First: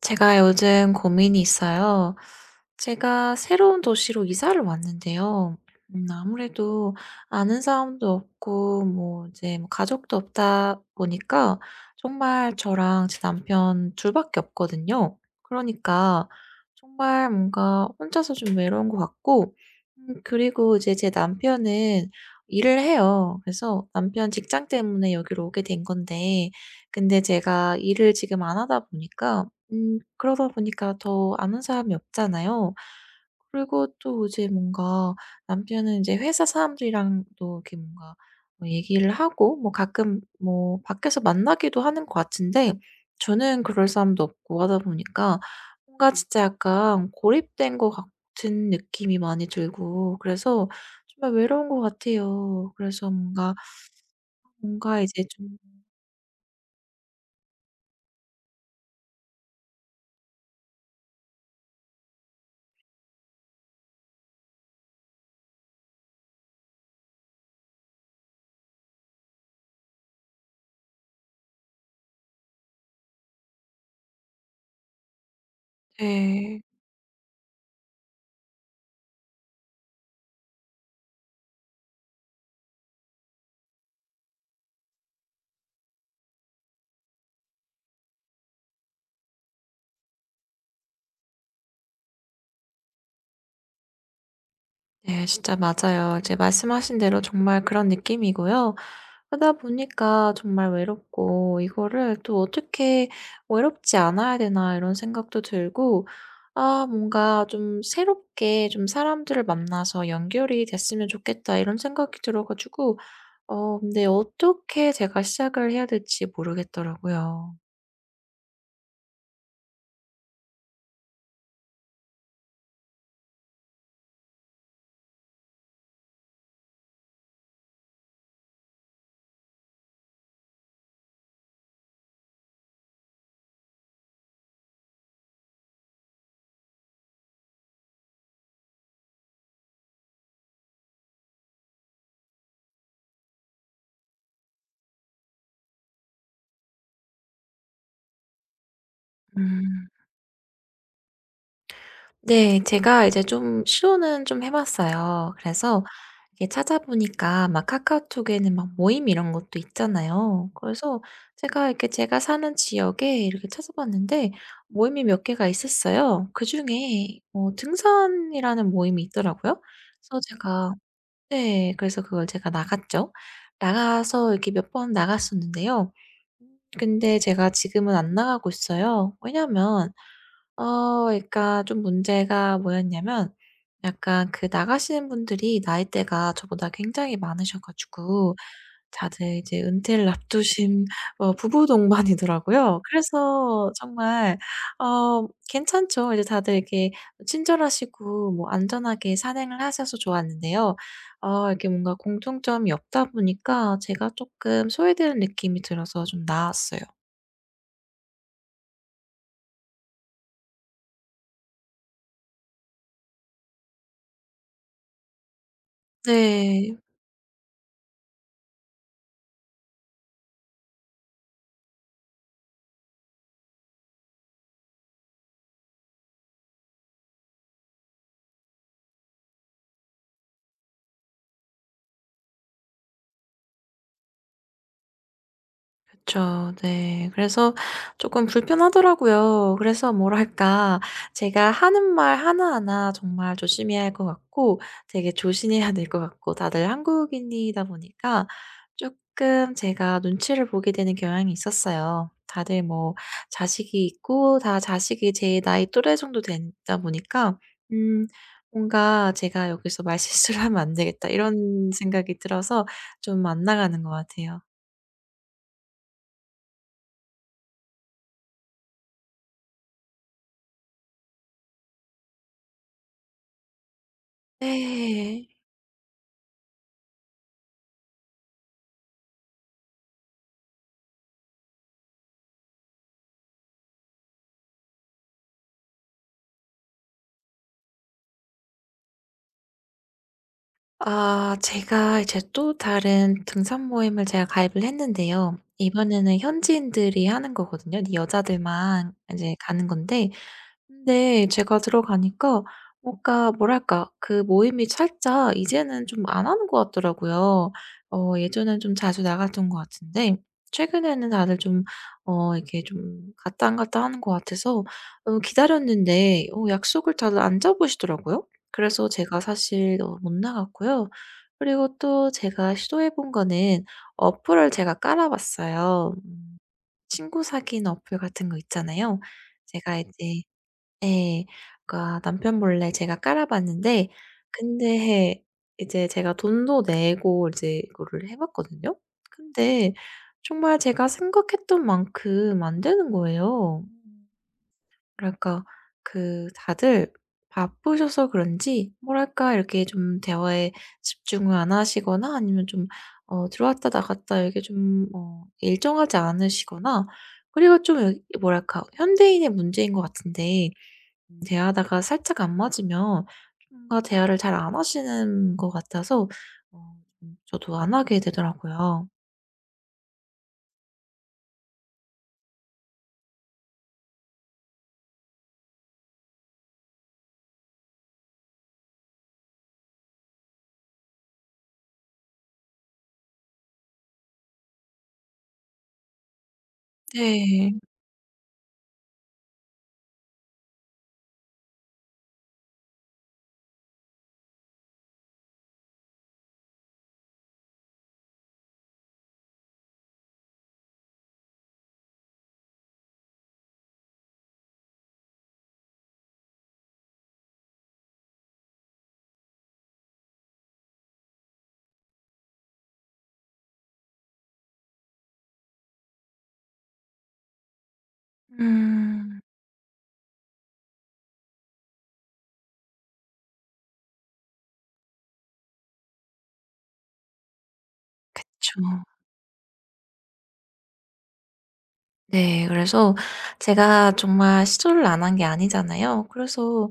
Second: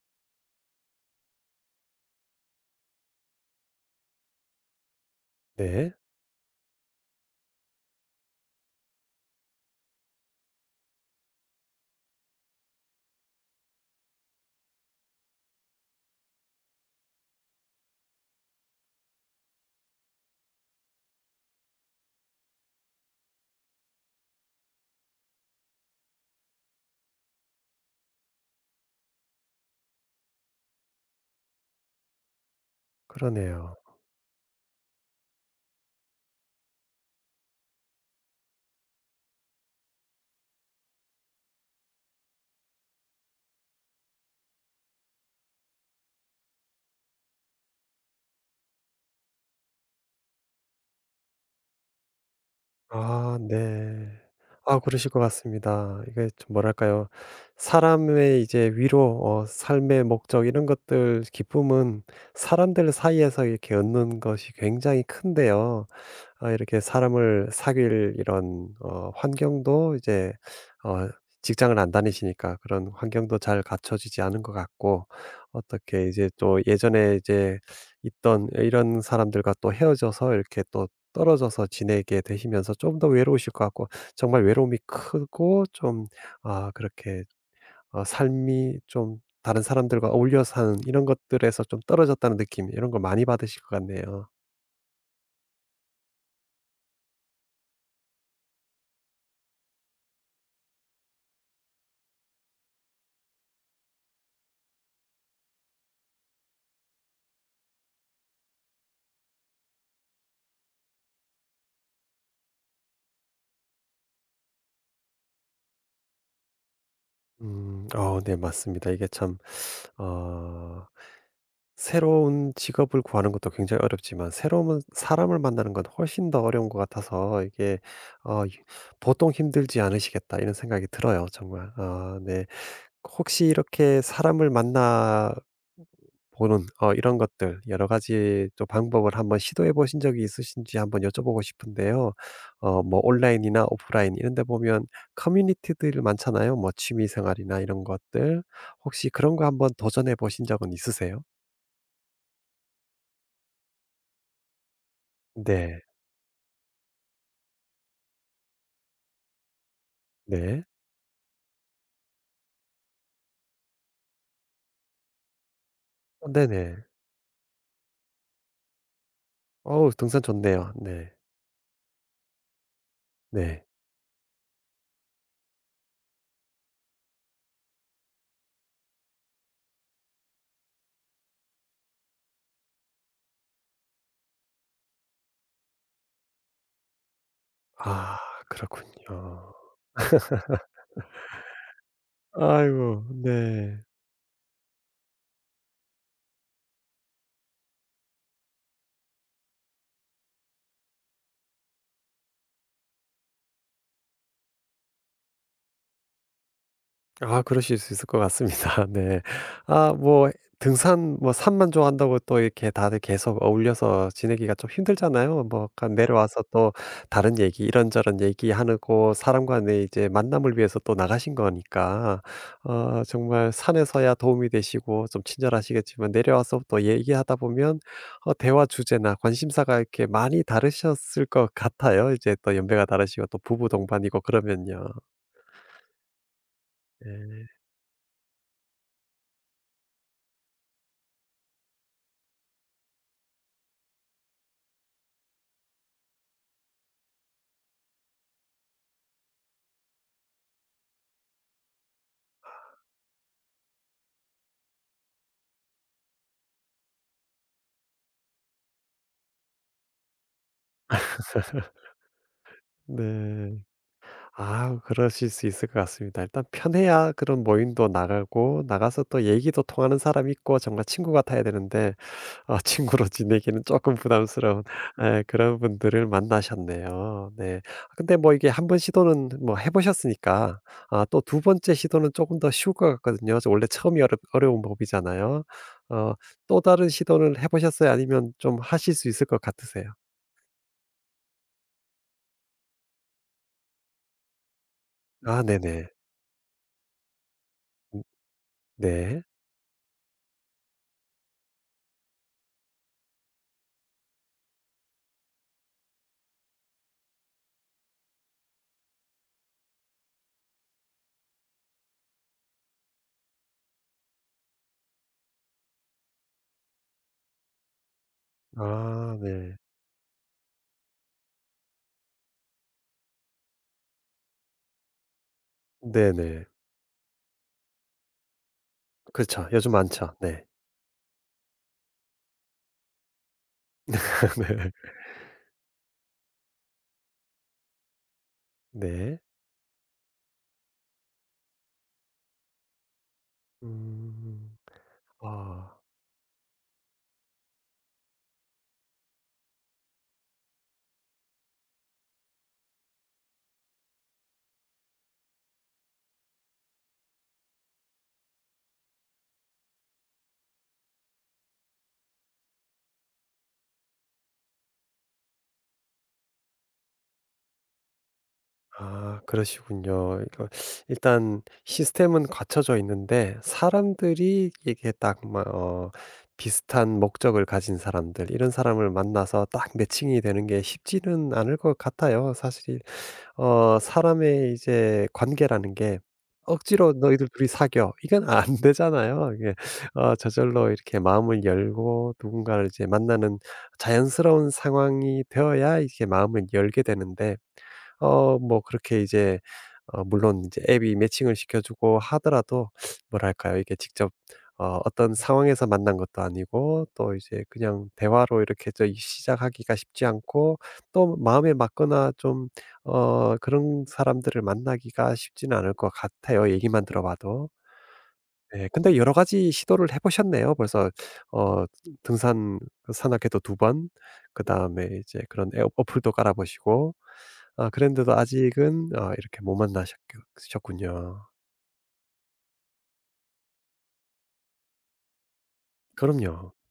제가 요즘 고민이 있어요. 제가 새로운 도시로 이사를 왔는데요. 네. 아무래도 아는 사람도 없고, 뭐, 이제 뭐 가족도 없다 보니까 정말 저랑 제 남편 둘밖에 없거든요. 그러니까 정말 뭔가 혼자서 좀 외로운 것 같고, 그리고 이제 제 남편은 일을 해요. 그래서 남편 직장 때문에 여기로 오게 된 건데, 근데 제가 일을 지금 안 하다 보니까, 그러다 보니까 더 아는 사람이 없잖아요. 그러네요. 그리고 또 이제 뭔가, 남편은 이제 회사 사람들이랑도 이렇게 뭔가 뭐 얘기를 하고 뭐 가끔 뭐 밖에서 만나기도 하는 것 같은데, 저는 그럴 사람도 없고 하다 보니까 뭔가 진짜 약간 고립된 것 같은 느낌이 많이 들고, 그래서 정말 외로운 것 같아요. 그래서 아 뭔가, 네. 아 그러실 것 이제 좀 같습니다. 이게 좀 뭐랄까요. 사람의 이제 위로 삶의 목적 이런 것들, 기쁨은 사람들 사이에서 이렇게 얻는 것이 굉장히 큰데요. 아, 이렇게 사람을 사귈 이런 환경도 이제 어 직장을 안 다니시니까 그런 환경도 잘 갖춰지지 않은 것 같고, 어떻게 이제 또 네 예전에 이제 있던 이런 사람들과 또 헤어져서 이렇게 또 떨어져서 지내게 되시면서 좀 더 외로우실 것 같고, 정말 외로움이 크고 좀 아 그렇게 삶이 좀 다른 사람들과 어울려 사는 이런 것들에서 좀 떨어졌다는 느낌, 이런 걸 많이 받으실 것 같네요. 네, 진짜 맞아요. 이제 말씀하신 대로 정말 그런 느낌이고요. 그러다 보니까 정말 외롭고, 이거를 또 '어떻게 외롭지 않아야 되나.' 이런 생각도 들고, 아 뭔가 좀 새롭게 좀 '사람들을 만나서 연결이 됐으면 좋겠다.' 이런 생각이 들어 가지고, 근데 어떻게 제가 시작을 해야 될지 모르겠더라고요. 음. 어, 네, 맞습니다. 이게 참 어 새로운 직업을 구하는 것도 굉장히 어렵지만 새로운 사람을 만나는 건 훨씬 더 어려운 것 같아서, 이게 어 이 '보통 힘들지 않으시겠다.' 이런 생각이 들어요, 정말. 아 네. 혹시 이렇게 사람을 만나 보는 이런 것들, 여러 가지 또 방법을 한번 시도해 보신 적이 있으신지 한번 여쭤보고 싶은데요. 뭐, 온라인이나 오프라인 이런 데 보면 커뮤니티들 많잖아요. 뭐 취미 생활이나 이런 것들. 혹시 그런 거 한번 음. 도전해 보신 적은 있으세요? 네. 제가 이제 좀 시도는 좀 해 봤어요. 네. 그래서 이게 찾아보니까 막 카카오톡에는 막 모임 이런 것도 있잖아요. 네. 그래서 제가, 이렇게 제가 사는 지역에 이렇게 찾아봤는데 모임이 몇 개가 어, 있었어요. 네네. 그중에 등산이라는 모임이 있더라고요. 어우, 그래서 등산 좋네요. 제가, 네. 네, 그래서 그걸 제가 나갔죠. 네. 나가서 이렇게 몇 번 나갔었는데요. 근데 제가 지금은 안 나가고 있어요. 왜냐면, 그러니까 좀 문제가 뭐였냐면, 약간 그 나가시는 분들이 나이대가 저보다 굉장히 많으셔 아 가지고, 다들 그렇군요. 이제 은퇴를 앞두신 부부 동반이더라고요. 아이고, 그래서 네. 정말, 괜찮죠. 이제 다들 이렇게 친절하시고 뭐 안전하게 산행을 하셔서 좋았는데요. 이렇게 뭔가 공통점이 없다 보니까 제가 조금 소외되는 느낌이 들어서 좀 나았어요. 아, 그러실 수 있을 것 같습니다. 네. 아, 뭐 등산 뭐 산만 좋아한다고 또 이렇게 다들 계속 어울려서 지내기가 좀 힘들잖아요. 뭐 약간 내려와서 또 네. 다른 얘기 이런저런 얘기하고 사람 간의 이제 만남을 위해서 또 나가신 거니까, 정말 산에서야 도움이 되시고 좀 친절하시겠지만 내려와서 또 얘기하다 보면 대화 주제나 관심사가 이렇게 많이 다르셨을 것 같아요. 이제 또 연배가 다르시고 또 부부 동반이고 그러면요. 그쵸. 네. 예. 그래서 조금 불편하더라고요. 그래서 뭐랄까, 제가 하는 말 하나하나 정말 조심해야 할 것 같고, 되게 조심해야 될 것 같고, 다들 한국인이다 보니까 조금 제가 눈치를 보게 되는 경향이 있었어요. 다들 뭐 자식이 있고, 다 자식이 제 나이 또래 정도 되다 보니까, 음 뭔가 '제가 여기서 말실수를 하면 안 되겠다.' 이런 생각이 들어서 좀 안 네. 나가는 것 같아요. 아, 그러실 수 있을 것 같습니다. 일단 편해야 그런 모임도 나가고, 나가서 또 얘기도 통하는 사람이 있고 정말 친구 같아야 되는데 친구로 지내기는 조금 부담스러운, 네. 그런 분들을 만나셨네요. 네. 아, 근데 뭐 이게 한 번 시도는 뭐 해 보셨으니까 아 또 두 번째 시도는 조금 더 쉬울 것 같거든요. 저 원래 처음이 어렵 어려운 법이잖아요. 어 또 다른 시도는 해 보셨어요? 아니면 좀 하실 수 있을 것 같으세요? 아 제가 이제 또 다른 등산 모임을 제가 가입을 했는데요. 아 네네. 이번에는 현지인들이 하는 거거든요. 음 여자들만 이 네. 제 가는 건데, 근데 제가 들어가니까 뭔가 뭐랄까, 그 모임이 살짝 이제는 좀 안 하는 것 같더라고요. 예전엔 좀 자주 나갔던 것 같은데, 최근에는 다들 좀, 이렇게 좀 갔다 안 갔다 하는 것 같아서, 기다렸는데, 약속을 다들 안 잡으시더라고요. 그래서 아 제가 네. 사실, 못 나갔고요. 그리고 또 제가 시도해 본 거는, 어플을 제가 깔아 봤어요. 네네. 친구 사귄 어플 같은 거 있잖아요. 그렇죠. 요즘 제가 많죠. 이제, 네. 네, 그러니까 남편 몰래 제가 깔아 봤는데, 근데 이제 제가 돈도 내고 이제 이거를 해 봤거든요. 네. 네. 근데 정말 제가 생각했던 만큼 안 되는 거예요. 음. 뭐랄까, 아. 그 다들 바쁘셔서 그런지, 뭐랄까 이렇게 좀 대화에 집중을 안 하시거나, 아니면 좀, 들어왔다 나갔다 이렇게 좀 일정하지 않으시거나, 그리고 좀, 여 뭐랄까, 현대인의 문제인 것 같은데, 대화하다가 살짝 안 맞으면 뭔가 대화를 잘 안 하시는 것 같아서, 좀 저도 안 하게 되더라고요. 아, 그러시군요. 이거, 일단 시스템은 갖춰져 있는데 사람들이 이게 딱 막 비슷한 목적을 가진 사람들, 이런 사람을 만나서 딱 매칭이 되는 게 쉽지는 않을 것 같아요 사실. 사람의 이제 관계라는 게 억지로 "너희들 둘이 네. 사겨." 이건 안 되잖아요. 이게 저절로 이렇게 마음을 열고 누군가를 이제 만나는 자연스러운 상황이 되어야 이렇게 마음을 열게 되는데, 뭐 그렇게 이제 물론 이제 앱이 매칭을 시켜 주고 하더라도 뭐랄까요? 이게 직접 어떤 상황에서 만난 것도 아니고 또 이제 그냥 대화로 이렇게 저 시작하기가 쉽지 않고, 또 마음에 맞거나 좀 그런 사람들을 만나기가 쉽지는 않을 것 같아요, 얘기만 들어 봐도. 예. 근데 여러 음 가지 시도를 해 보셨네요, 벌써. 어 등산 그 산악회도 두번, 그다음에 이제 그런 앱 어플도 깔아 보시고, 아 그랬는데도 그쵸. 아직은, 아, 이렇게 못 만나 셨군요. 네. 그래서 제가 정말 시도를 안 한 게 아니잖아요. 그럼요. 그래서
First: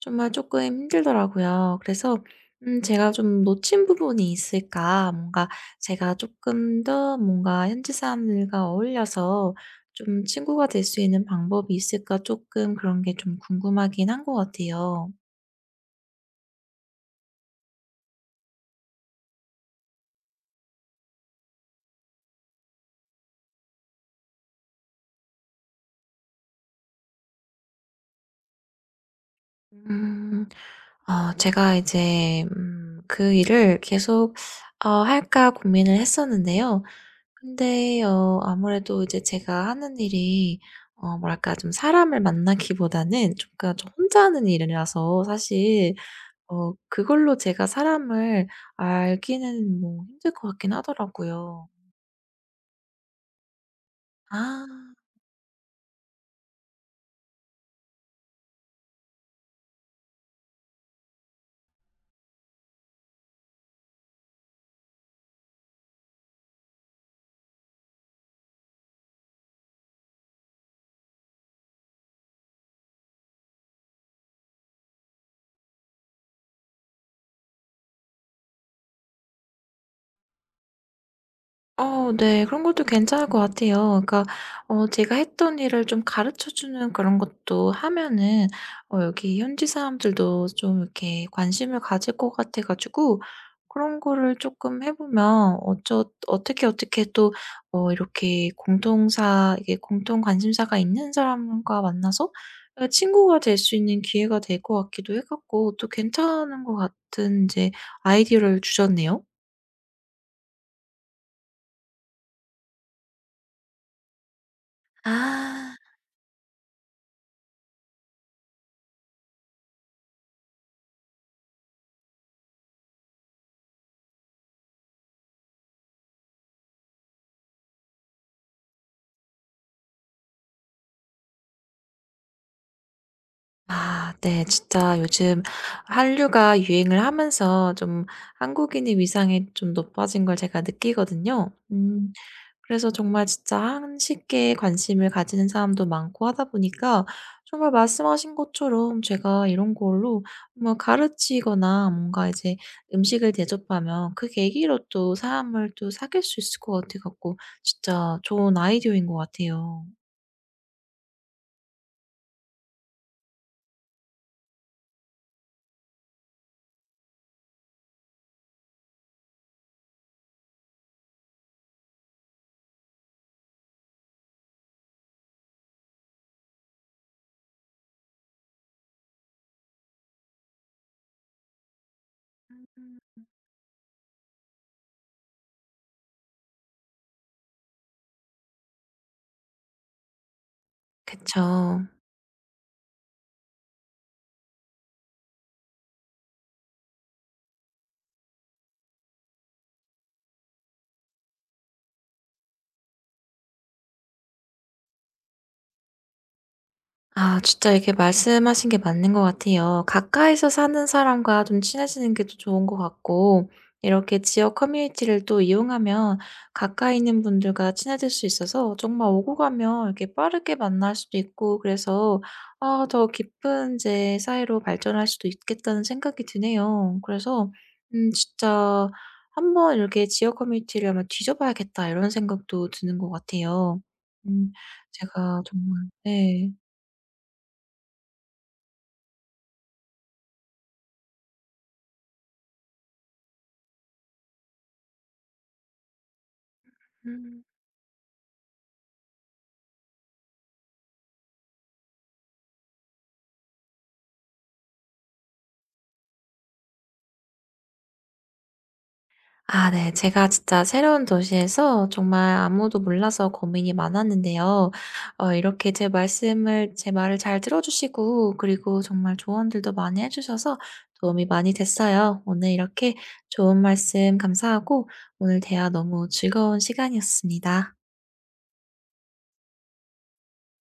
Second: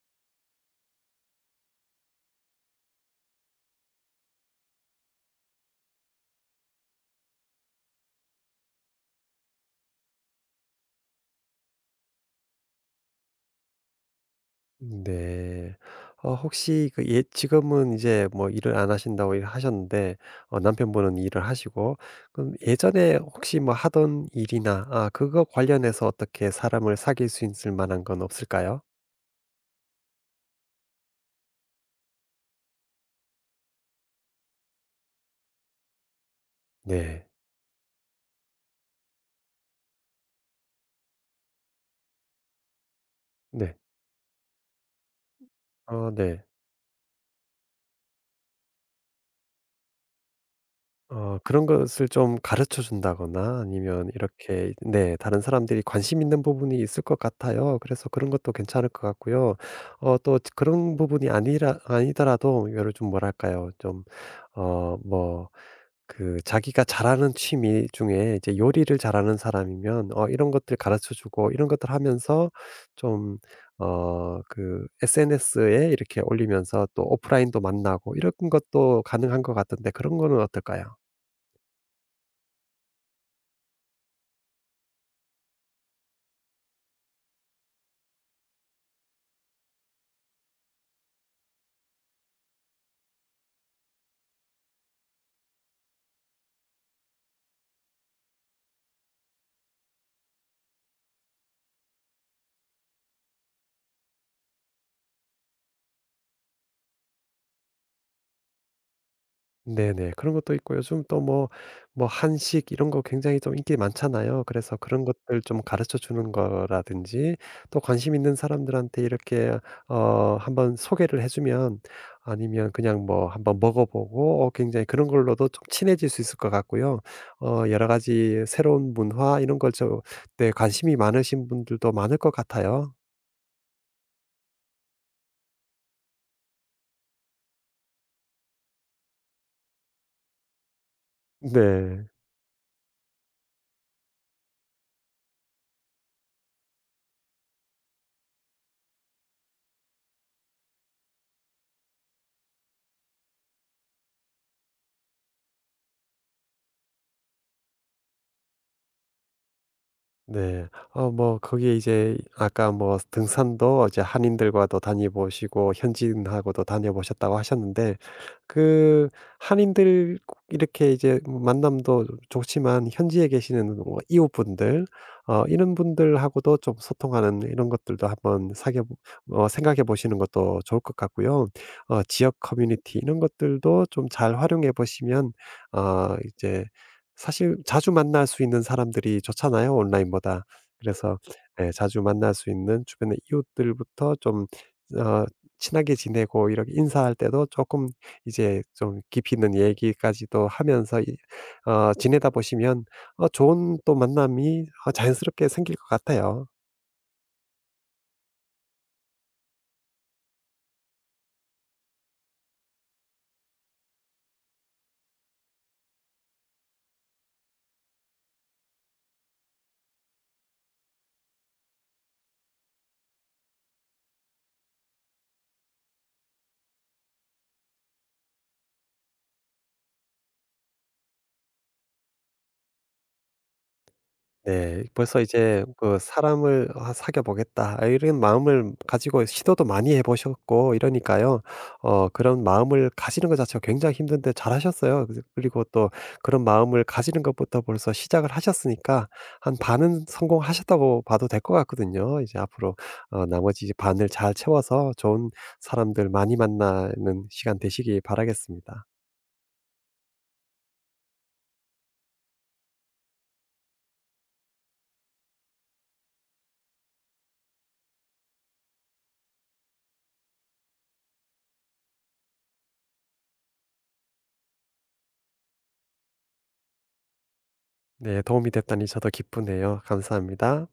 정말 조금 힘들더라고요. 그래서 제가 좀 놓친 부분이 있을까, 뭔가 제가 조금 더 뭔가 현지 사람들과 어울려서 좀 친구가 될 수 있는 방법이 있을까, 조금 그런 게 좀 궁금하긴 한 것 같아요. 네. 혹시 그 예 지금은 이제 뭐 일을 안 하신다고 이 하셨는데 남편분은 일을 하시고, 그럼 예전에 혹시 뭐 하던 일이나 아 그거 관련해서 어떻게 사람을 사귈 수 있을 만한 건 없을까요? 음. 제가 이제, 그 일을 계속 할까 고민을 했었는데요. 네. 근데 아무래도 이제 제가 하는 일이, 뭐랄까, 좀 사람을 만나기보다는 좀, 네. 그러니까 저 혼자 하는 일이라서 사실, 어, 네. 그걸로 제가 사람을 알기는 뭐 힘들 것 같긴 그런 하더라고요. 것을 좀 가르쳐 준다거나 아니면 아. 이렇게 네 다른 사람들이 관심 있는 부분이 있을 것 같아요. 그래서 그런 것도 괜찮을 것 같고요. 또 그런 부분이 아니라 아니더라도 요를좀 뭐랄까요? 좀 뭐 그 자기가 잘하는 취미 중에 이제 요리를 잘하는 사람이면 이런 것들 가르쳐 주고 이런 것들 하면서 좀 그 SNS에 이렇게 올리면서 또 오프라인도 만나고, 이런 것도 가능한 것 같은데, 그런 거는 어떨까요? 네. 그런 것도 괜찮을 것 같아요. 그러니까, 제가 했던 일을 좀 가르쳐 주는 그런 것도 하면은, 여기 현지 사람들도 좀 이렇게 관심을 가질 것 같아 가지고, 그런 거를 조금 해 보면 어떻게 또, 이렇게 공통사 이게 공통 관심사가 있는 사람과 만나서, 친구가 될 수 있는 기회가 될 것 같기도 해 갖고, 또 괜찮은 것 같은 이제 아이디어를 주셨네요. 네네. 그런 것도 있고 요즘 또 뭐 한식 이런 거 굉장히 좀 인기 많잖아요. 그래서 그런 것들 좀 아. 가르쳐 주는 거라든지, 또 관심 있는 사람들한테 이렇게 한번 소개를 해 주면, 아니면 그냥 뭐 한번 먹어 보고 굉장히, 그런 걸로도 좀 친해질 수 있을 것 같고요. 여러 가지 새로운 문화 이런 걸 좀, 네, 관심이 많으신 분들도 많을 것 같아요. 아 네. 진짜 요즘 한류가 유행을 하면서 좀 한국인의 위상이 좀 높아진 걸 제가 느끼거든요. 네. 그래서 정말 진짜 한식에 관심을 가지는 사람도 많고 하다 보니까, 정말 말씀하신 것처럼 제가 이런 걸로 뭐 가르치거나, 뭔가 이제 음식을 대접하면 그 계기로 또 사람을 또 사귈 수 있을 것 같아 갖고, 진짜 좋은 아이디어인 것 같아요. 네. 뭐 거기에 이제 아까 뭐 등산도 이제 한인들과도 다녀보시고 현지인하고도 다녀보셨다고 하셨는데, 그 한인들 이렇게 이제 만남도 좋지만, 현지에 계시는 뭐 이웃분들 이런 분들하고도 좀 소통하는 이런 것들도 한번 사겨 어 생각해 보시는 것도 좋을 것 같고요. 지역 커뮤니티 이런 것들도 좀 잘 활용해 보시면, 이제 사실 자주 만날 수 있는 사람들이 좋잖아요, 온라인보다. 그래서, 예, 그쵸. 자주 만날 수 있는 주변의 이웃들부터 좀 어 친하게 지내고 이렇게 인사할 때도 조금 이제 좀 깊이 있는 얘기까지도 하면서 이 어 지내다 보시면 좋은 또 만남이 자연스럽게 생길 것 같아요. 아 진짜 이게 말씀하신 게 맞는 것 같아요. 가까이서 사는 사람과 좀 친해지는 게 더 좋은 것 같고, 이렇게 지역 커뮤니티를 또 이용하면 가까이 있는 분들과 친해질 수 있어서 정말 오고 가면 이렇게 빠르게 만날 수도 있고, 그래서 아 더 깊은 제 사이로 발전할 수도 있겠다는 생각이 드네요. 그래서 진짜 '한번 이렇게 지역 커뮤니티를 한번 뒤져봐야겠다.' 이런 생각도 드는 것 같아요. 음. 네. 벌써 제가 이제 정말, 그 네. '사람을 아 사귀어 보겠다.' 아, 이런 마음을 가지고 시도도 많이 해 보셨고 이러니까요. 그런 마음을 가지는 것 자체가 굉장히 힘든데 잘하셨어요. 그래서 그리고 또 그런 마음을 가지는 음. 것부터 벌써 시작을 하셨으니까 한 반은 성공하셨다고 봐도 될 것 같거든요. 이제 앞으로 나머지 반을 잘 채워서 좋은 사람들 많이 만나는 시간 되시기 바라겠습니다. 아 네. 제가 진짜 새로운 도시에서 정말 아무도 몰라서 고민이 많았는데요. 이렇게 제 말을 잘 들어 주시고, 그리고 정말 조언들도 많이 해 주셔서 도움이 많이 됐어요. 오늘 이렇게 좋은 말씀 감사하고, 오늘 대화 너무 즐거운 시간이었습니다. 네, 도움이 됐다니 저도 기쁘네요. 감사합니다.